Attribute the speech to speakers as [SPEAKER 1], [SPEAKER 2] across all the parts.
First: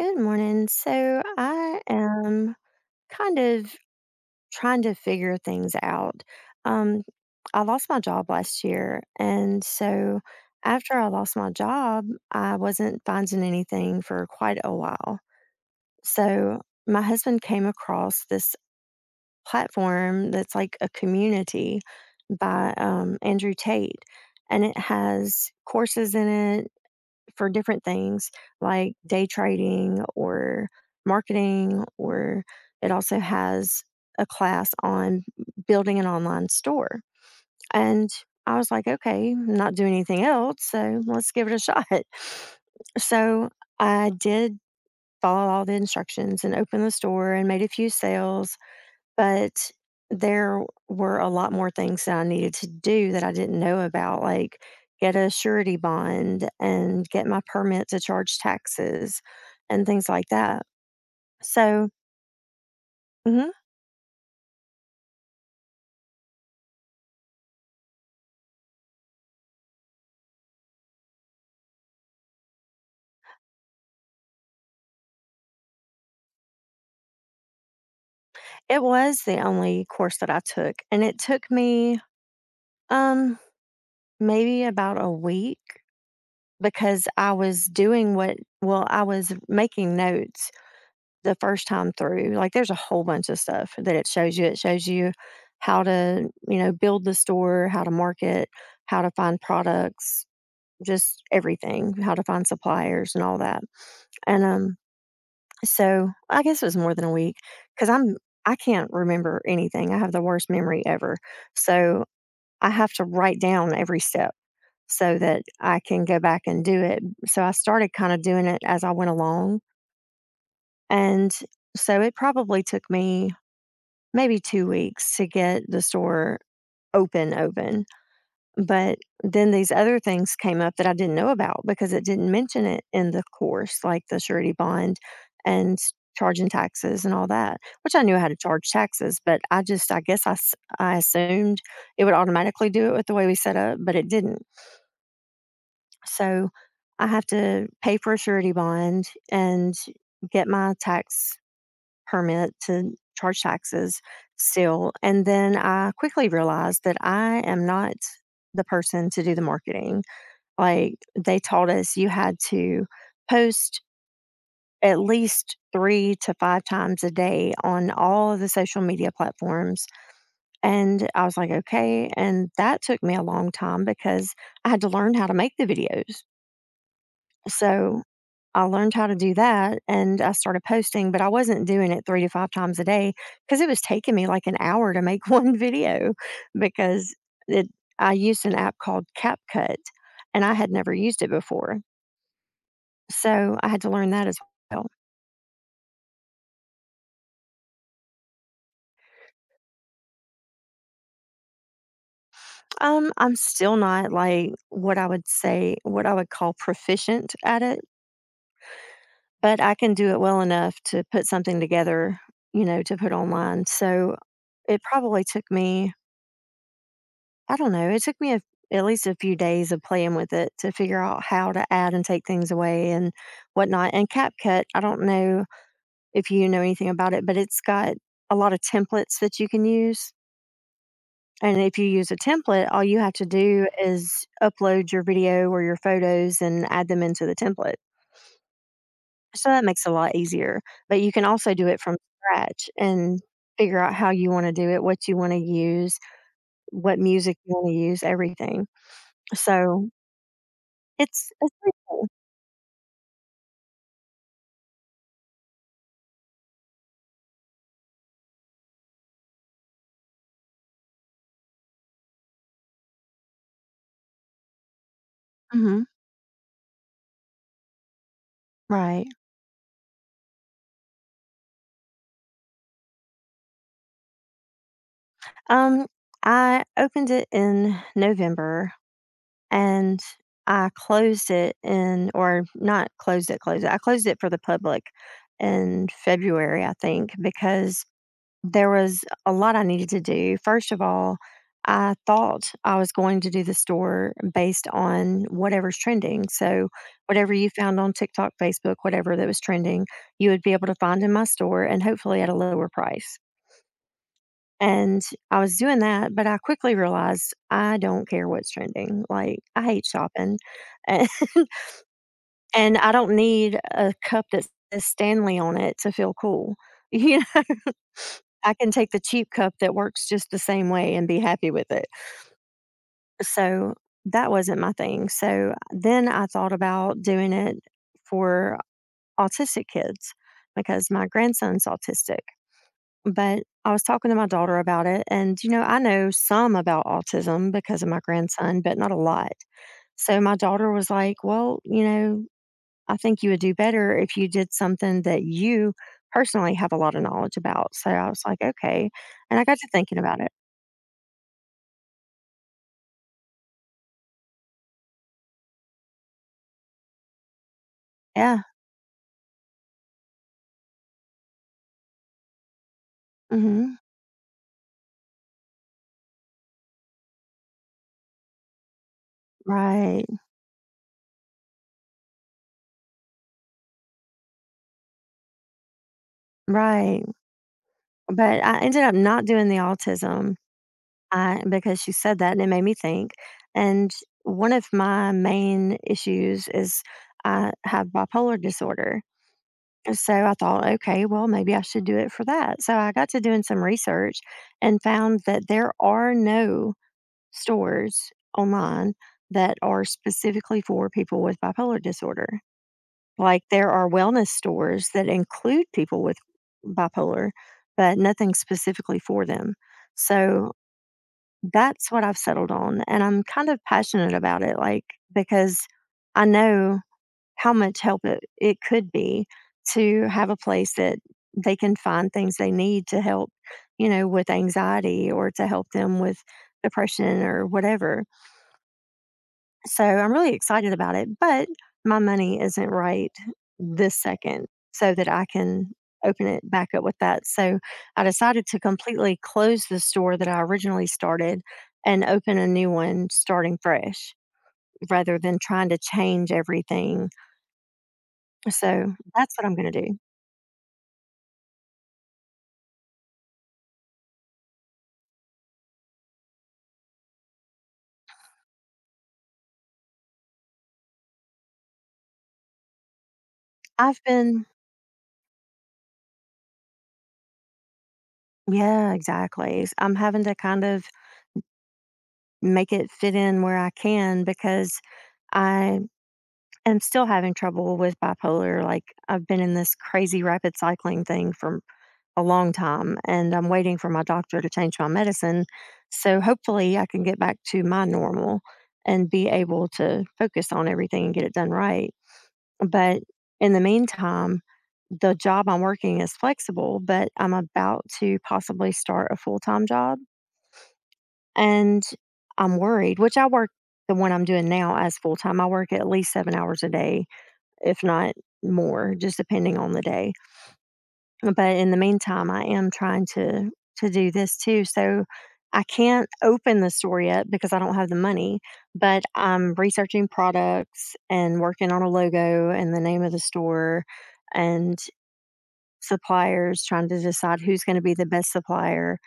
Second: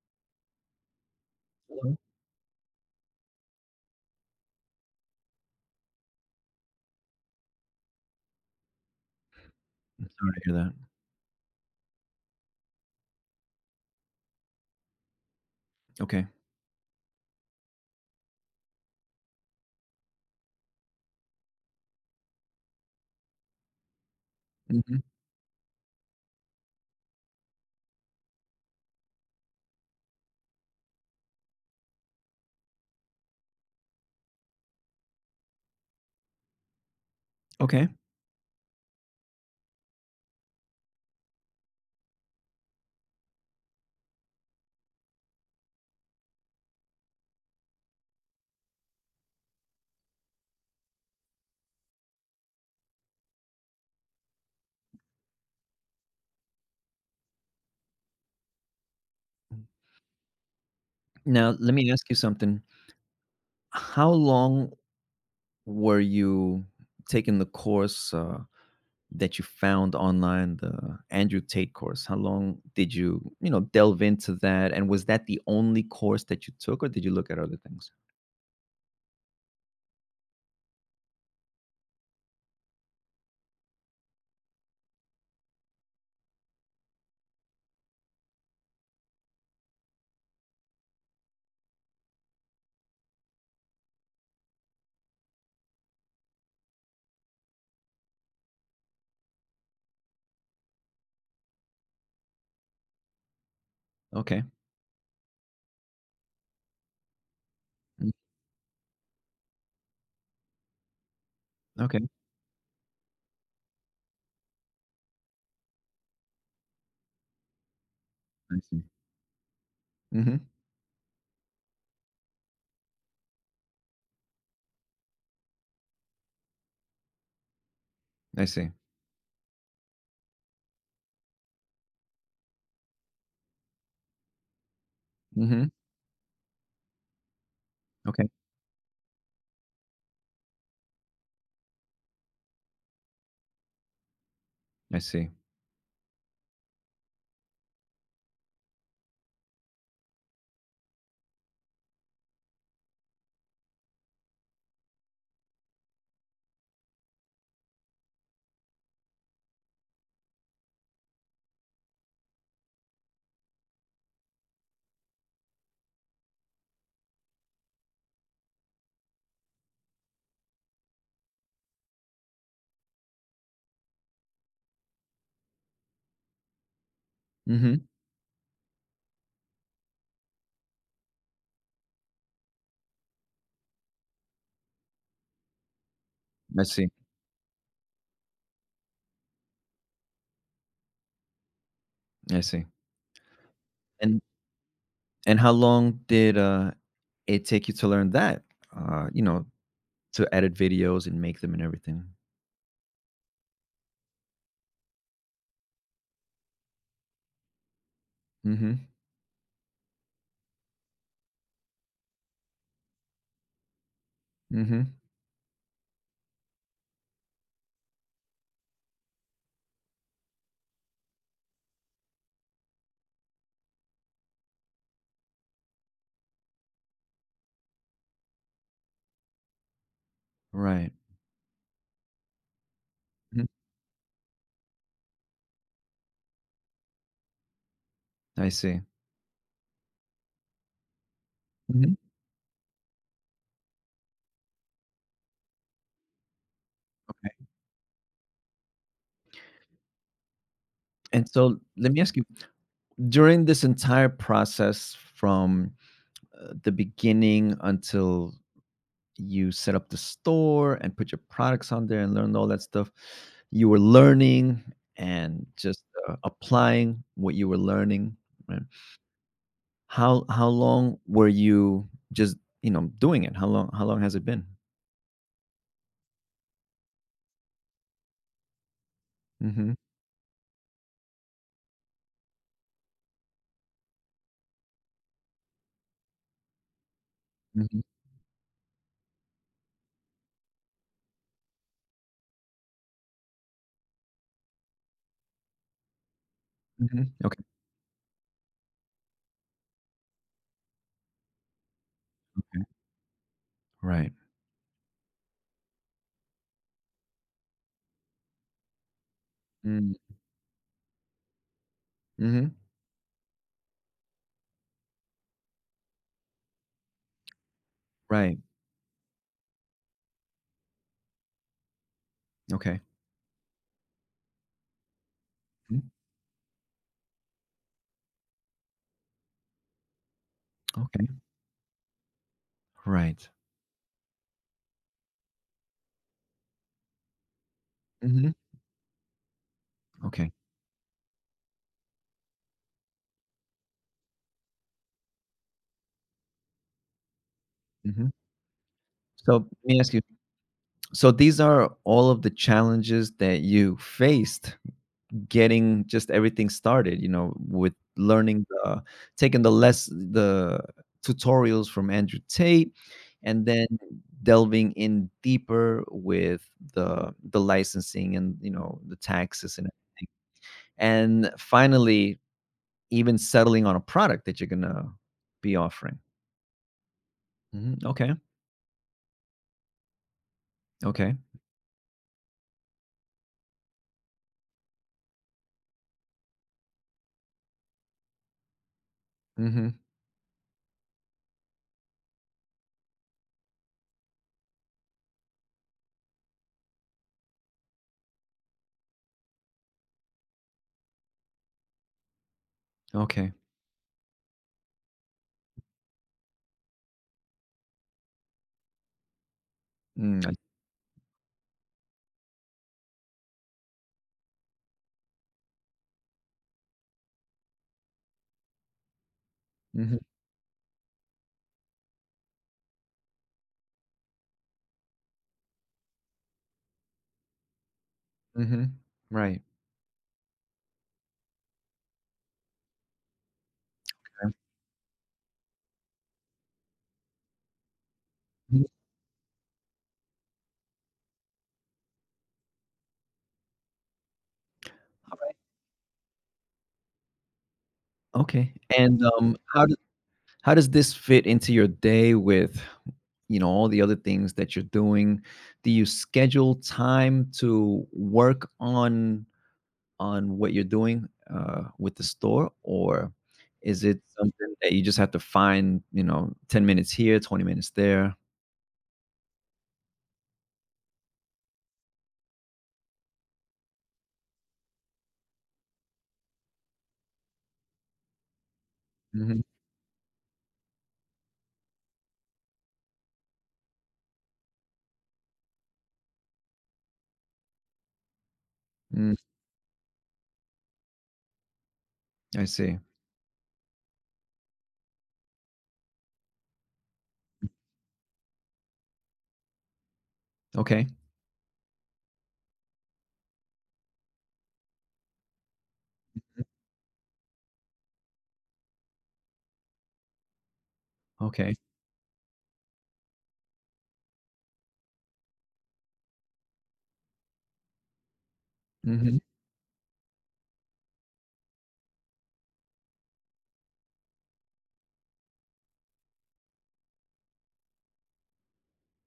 [SPEAKER 1] Good morning. So I
[SPEAKER 2] Hello.
[SPEAKER 1] am kind of trying to figure things out. Um, I lost my job last year, and
[SPEAKER 2] I'm
[SPEAKER 1] so
[SPEAKER 2] sorry to hear that.
[SPEAKER 1] after I lost my job, I wasn't finding anything for quite a while.
[SPEAKER 2] Okay.
[SPEAKER 1] So my husband came across this platform that's like a community by Andrew Tate, and it
[SPEAKER 2] Mhm.
[SPEAKER 1] has courses in it for different things like day trading or marketing, or it also has a class on building an online store.
[SPEAKER 2] Okay.
[SPEAKER 1] And I was like, okay, I'm not doing anything else, so let's give it a shot. So I did follow all the instructions and opened the store and made a few sales, but there were a lot more things that I needed to do that I didn't know about, like get a surety bond and get my permit to charge taxes and things like that.
[SPEAKER 2] Now, let
[SPEAKER 1] So,
[SPEAKER 2] me ask you something.
[SPEAKER 1] mhm,
[SPEAKER 2] How long were you taking the course, that you found online, the Andrew Tate course? How long did you delve into that, and was that the only course that you took, or did you look at other things?
[SPEAKER 1] it was the only course that I took, and it took me um maybe about a week, because I was doing what, well, I was making notes. The first time through, like, there's a whole bunch of stuff that it shows you. It shows you how to build the store, how to market, how to find products, just everything, how to find suppliers and all that.
[SPEAKER 2] Okay.
[SPEAKER 1] And, so I guess it was more than a week because
[SPEAKER 2] Mm,
[SPEAKER 1] I can't remember anything. I have the worst memory ever. So
[SPEAKER 2] okay.
[SPEAKER 1] I have to write down every step so that I can go back and do it. So I started kinda doing
[SPEAKER 2] I
[SPEAKER 1] it
[SPEAKER 2] see.
[SPEAKER 1] as I went along,
[SPEAKER 2] Mhm.
[SPEAKER 1] and so it probably took me maybe 2 weeks to get the store open.
[SPEAKER 2] I see.
[SPEAKER 1] But then these other things came up that I didn't know about because it didn't mention it in the course, like the surety bond
[SPEAKER 2] Mhm.
[SPEAKER 1] and charging taxes and all that, which I knew
[SPEAKER 2] Okay.
[SPEAKER 1] how to charge taxes, but I just, I guess I assumed it would automatically do it with the way we set up, but it didn't.
[SPEAKER 2] I see.
[SPEAKER 1] So I have to pay for a surety bond and get my tax permit to charge taxes still. And then I quickly realized that I am not the person to do the marketing. Like they taught us you had to post at least three to five times a day on all of the social media platforms. And I was like, okay. And that took me a long time because I had to learn how to make the videos.
[SPEAKER 2] Mhm.
[SPEAKER 1] So I learned how to do that and I started posting, but I wasn't doing it 3 to 5 times a day because it was taking me like an hour to make 1 video
[SPEAKER 2] I see,
[SPEAKER 1] because it I used an app called CapCut and I had never used it before.
[SPEAKER 2] I see.
[SPEAKER 1] So, I had to learn
[SPEAKER 2] And
[SPEAKER 1] that as well.
[SPEAKER 2] and how long did, it take you to learn that? Uh, you know, to edit videos and make them and everything.
[SPEAKER 1] I'm still not like what I would call proficient at it,
[SPEAKER 2] Mhm,
[SPEAKER 1] but I can do it well enough to put something together to put online. So, it
[SPEAKER 2] mhm.
[SPEAKER 1] probably took me, I don't know, it took me a at least a few days of playing with it to figure out how to add and take things away and whatnot. And CapCut, I don't know if you know anything about it, but it's got a lot of templates that you can use,
[SPEAKER 2] Right.
[SPEAKER 1] and if you use a template, all you have to
[SPEAKER 2] Mhm.
[SPEAKER 1] do is upload your video or your photos and add them into the template,
[SPEAKER 2] I see.
[SPEAKER 1] so that makes it a lot easier, but you can also do it
[SPEAKER 2] Mhm,
[SPEAKER 1] from scratch and figure out how you wanna do it, what you wanna use, what music
[SPEAKER 2] okay.
[SPEAKER 1] you wanna use, everything. So
[SPEAKER 2] And
[SPEAKER 1] it's
[SPEAKER 2] so
[SPEAKER 1] pretty
[SPEAKER 2] let me
[SPEAKER 1] cool.
[SPEAKER 2] ask you, during this entire process from, the beginning until you set up the store and put your products on there and learned all that stuff, you were learning and just,
[SPEAKER 1] Mhm.
[SPEAKER 2] applying what you were learning, right?
[SPEAKER 1] Right.
[SPEAKER 2] How long were you just doing it? How long has it been?
[SPEAKER 1] Um, I opened it in November,
[SPEAKER 2] Mhm,
[SPEAKER 1] and I closed it in, or not closed it, closed it. I closed it for the public in February, I think,
[SPEAKER 2] mhm,
[SPEAKER 1] because there was a lot I needed to do. First of all, I thought I was going to do the store based on whatever's trending. So,
[SPEAKER 2] mhm,
[SPEAKER 1] whatever
[SPEAKER 2] okay,
[SPEAKER 1] you found on TikTok, Facebook, whatever that was trending, you would be able to find in my store, and hopefully at a
[SPEAKER 2] okay,
[SPEAKER 1] lower price.
[SPEAKER 2] right.
[SPEAKER 1] And I was doing that, but I quickly realized I don't care what's trending. Like, I hate
[SPEAKER 2] Mm,
[SPEAKER 1] shopping. And,
[SPEAKER 2] mhm,
[SPEAKER 1] and I don't need a cup that says Stanley on it to feel cool. You know,
[SPEAKER 2] right,
[SPEAKER 1] I can take the cheap cup that works just the same way and be happy with it.
[SPEAKER 2] okay,
[SPEAKER 1] So that wasn't my thing. So
[SPEAKER 2] mm,
[SPEAKER 1] then I thought about doing it for autistic kids because
[SPEAKER 2] okay,
[SPEAKER 1] my grandson's autistic.
[SPEAKER 2] right,
[SPEAKER 1] But I was talking to my daughter about it, and, I know some about autism because of my
[SPEAKER 2] mhm,
[SPEAKER 1] grandson, but not a lot. So
[SPEAKER 2] okay,
[SPEAKER 1] my daughter was like, "Well, you know, I think you would do better if you did something that you personally have a lot of knowledge about." So I
[SPEAKER 2] mhm.
[SPEAKER 1] was like, "Okay." And
[SPEAKER 2] So,
[SPEAKER 1] I got
[SPEAKER 2] let
[SPEAKER 1] to
[SPEAKER 2] me ask
[SPEAKER 1] thinking
[SPEAKER 2] you,
[SPEAKER 1] about it.
[SPEAKER 2] so these are all of the challenges that you faced getting just everything started, with
[SPEAKER 1] Yeah.
[SPEAKER 2] learning the taking the less the tutorials from Andrew Tate and then
[SPEAKER 1] Hmm.
[SPEAKER 2] delving in deeper with the licensing and the taxes and everything.
[SPEAKER 1] Right.
[SPEAKER 2] And finally, even settling on a product that you're gonna be offering.
[SPEAKER 1] Right.
[SPEAKER 2] Mhm, okay,
[SPEAKER 1] But I ended up not doing the autism.
[SPEAKER 2] okay.
[SPEAKER 1] I Because you said that and it made me think. And one of my main issues is I have bipolar disorder.
[SPEAKER 2] Mhm,
[SPEAKER 1] And So I thought, okay, well, maybe I should do it for that. So I got to doing some research and found that there are no stores online that are specifically for people with bipolar disorder.
[SPEAKER 2] okay.
[SPEAKER 1] Like there are wellness stores that include people with bipolar, but nothing specifically for them.
[SPEAKER 2] Mm, I
[SPEAKER 1] So that's what I've settled on, and I'm kind of passionate about it, like, because I know how much help it could be
[SPEAKER 2] mhm,
[SPEAKER 1] to have a place that they can find things they need to help with anxiety or to help them with depression or whatever.
[SPEAKER 2] mhm, right.
[SPEAKER 1] So I'm really excited about it, but my money isn't right this second so that I can open it back up with that. So I decided to
[SPEAKER 2] Mm,
[SPEAKER 1] completely close the store that I originally started and open a new one starting fresh rather than trying to change everything.
[SPEAKER 2] okay,
[SPEAKER 1] So
[SPEAKER 2] and,
[SPEAKER 1] that's what I'm
[SPEAKER 2] how
[SPEAKER 1] going to do.
[SPEAKER 2] how does this fit into your day with all the other things that you're doing? Do you schedule time to work on what you're doing with the store, or is it
[SPEAKER 1] I've been,
[SPEAKER 2] something that you just have to find 10 minutes here, 20 minutes there?
[SPEAKER 1] yeah, exactly. I'm having to kind of make it fit in where I can because I am still having trouble with bipolar. Like, I've been
[SPEAKER 2] Hmm.
[SPEAKER 1] in this crazy rapid cycling thing for a long time, and I'm waiting for my doctor to change my medicine. So, hopefully, I can get back to my normal and
[SPEAKER 2] Mm,
[SPEAKER 1] be able to focus on everything and get it done right.
[SPEAKER 2] I see.
[SPEAKER 1] But in the meantime, the job I'm working is flexible, but I'm about to possibly start a full time job.
[SPEAKER 2] Okay.
[SPEAKER 1] And I'm worried, which I work the one I'm doing now as full time. I work at least seven
[SPEAKER 2] Mm,
[SPEAKER 1] hours a day, if not more, just depending on the day.
[SPEAKER 2] okay.
[SPEAKER 1] But in the meantime, I am trying to do this too. So I can't open the store yet because I don't have the money, but
[SPEAKER 2] Hmm.
[SPEAKER 1] I'm researching products and working on a logo and the name of the store and suppliers, trying to decide who's going to be the best supplier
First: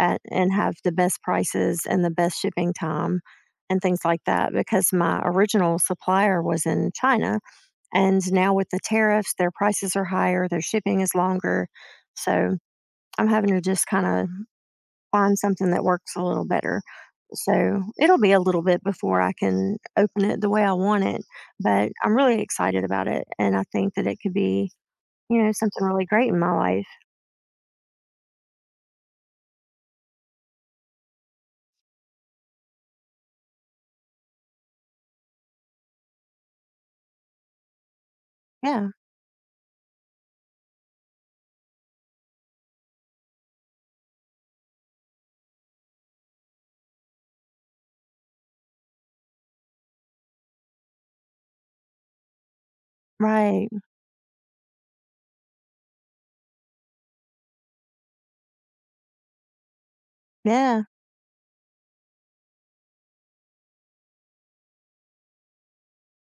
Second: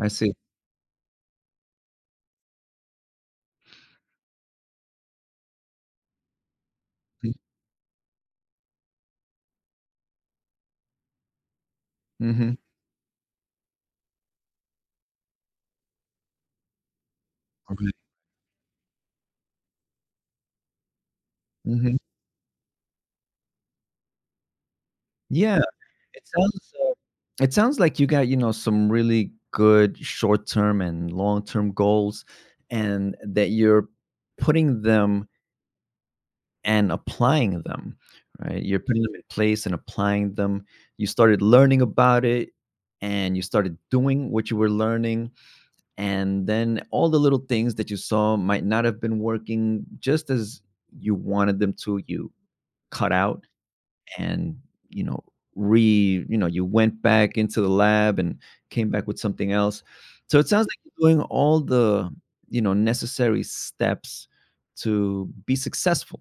[SPEAKER 2] I see.
[SPEAKER 1] and have the best prices and the best shipping time and things like that, because my original supplier was in China, and now with the tariffs, their prices are higher, their shipping is longer.
[SPEAKER 2] Mm-hmm.
[SPEAKER 1] So I'm having to just kind of find something that works a little better. So
[SPEAKER 2] Okay.
[SPEAKER 1] it'll be a little bit before I can open it the way I want it, but
[SPEAKER 2] Hmm.
[SPEAKER 1] I'm really excited about it. And I think that it could be, you know,
[SPEAKER 2] Yeah.
[SPEAKER 1] something really
[SPEAKER 2] It
[SPEAKER 1] great in my
[SPEAKER 2] sounds,
[SPEAKER 1] life.
[SPEAKER 2] uh it sounds like you got, some really good short-term and long-term goals, and that you're putting them and applying them, right? You're
[SPEAKER 1] Yeah.
[SPEAKER 2] putting them in place and applying them. You started learning about it, and you started doing what you were learning, and then all the little things that you saw might not have been working just as you wanted them to, you cut out
[SPEAKER 1] Right.
[SPEAKER 2] and you know re you know you went back into the lab and came back with something else, so it sounds like
[SPEAKER 1] Yeah.
[SPEAKER 2] you're doing all the necessary steps to be successful,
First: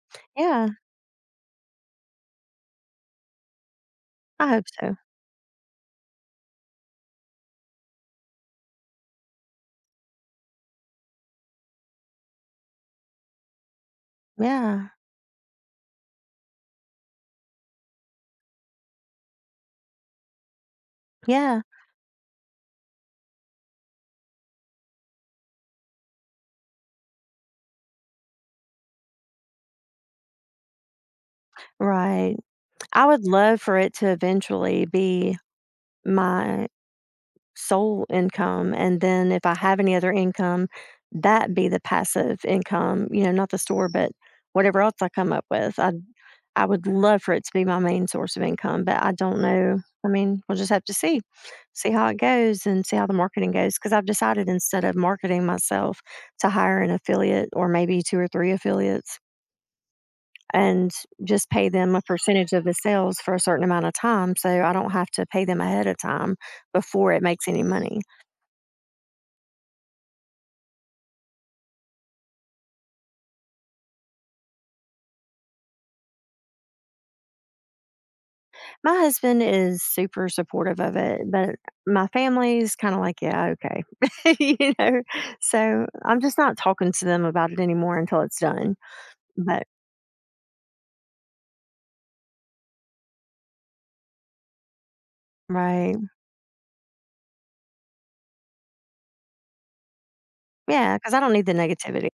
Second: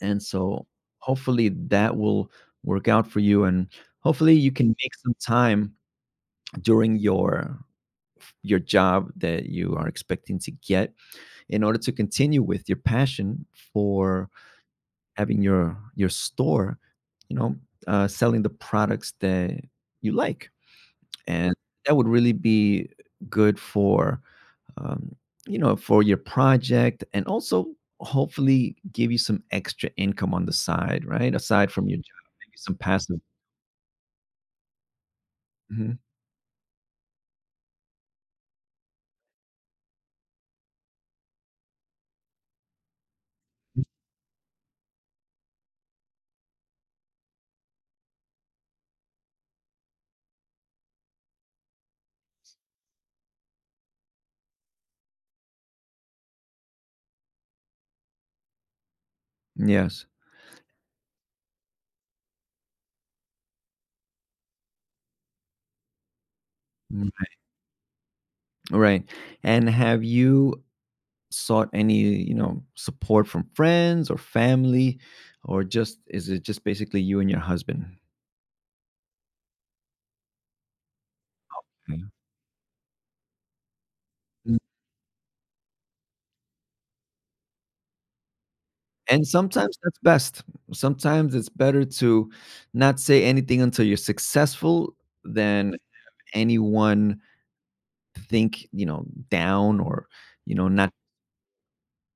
[SPEAKER 2] and so
[SPEAKER 1] Yeah.
[SPEAKER 2] hopefully that will work out for you, and hopefully
[SPEAKER 1] I
[SPEAKER 2] you
[SPEAKER 1] hope
[SPEAKER 2] can make
[SPEAKER 1] so.
[SPEAKER 2] some time during your job that you are expecting to get in order to continue with your passion for
[SPEAKER 1] Yeah.
[SPEAKER 2] having your store, you know, selling the products that you like, and
[SPEAKER 1] Yeah.
[SPEAKER 2] that would really be good for, um, for your project, and also hopefully give you some extra income on the side, right? Aside from your job,
[SPEAKER 1] Right.
[SPEAKER 2] maybe some
[SPEAKER 1] I
[SPEAKER 2] passive.
[SPEAKER 1] would love for it to eventually be
[SPEAKER 2] Mhm.
[SPEAKER 1] my sole income, and then if I have any other income, that be the passive income, you know, not the store, but whatever else I come up with. I would love for it to be my main source of income, but I don't know. I mean, we'll just have to see how it goes and see how the marketing goes. Because I've decided, instead of marketing myself, to hire an affiliate or maybe two or three affiliates
[SPEAKER 2] Yes.
[SPEAKER 1] and just pay them a percentage of the sales for a certain amount of time. So I don't have to pay them ahead of time
[SPEAKER 2] Mm.
[SPEAKER 1] before it makes any money.
[SPEAKER 2] Right. And have you sought any support from friends or family, or just is it just basically you and your husband?
[SPEAKER 1] My husband is super supportive of it, but my family's kinda like, "Yeah, okay."
[SPEAKER 2] Yeah.
[SPEAKER 1] You know? So, I'm just not talking to them about it anymore until it's done.
[SPEAKER 2] And
[SPEAKER 1] But
[SPEAKER 2] sometimes that's best. Sometimes it's better to not say anything until you're successful than
[SPEAKER 1] Right.
[SPEAKER 2] anyone think down or, not
[SPEAKER 1] Yeah, because I don't need the negativity.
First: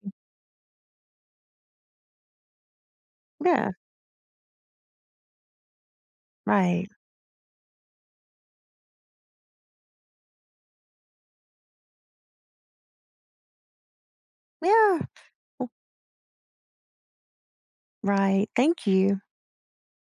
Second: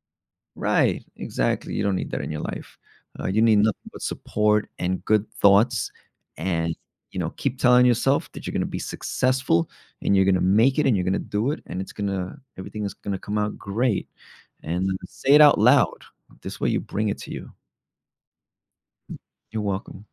[SPEAKER 2] right. Exactly. You don't need that in your life. You need
[SPEAKER 1] Yeah.
[SPEAKER 2] nothing but support and good thoughts. And,
[SPEAKER 1] Right.
[SPEAKER 2] you know, keep telling yourself that you're going to be successful, and you're going to make it, and you're going to do it. And everything is going to come out great. And
[SPEAKER 1] Yeah.
[SPEAKER 2] say it out loud. This way you bring it to you.
[SPEAKER 1] Right. Thank you.
[SPEAKER 2] You're welcome.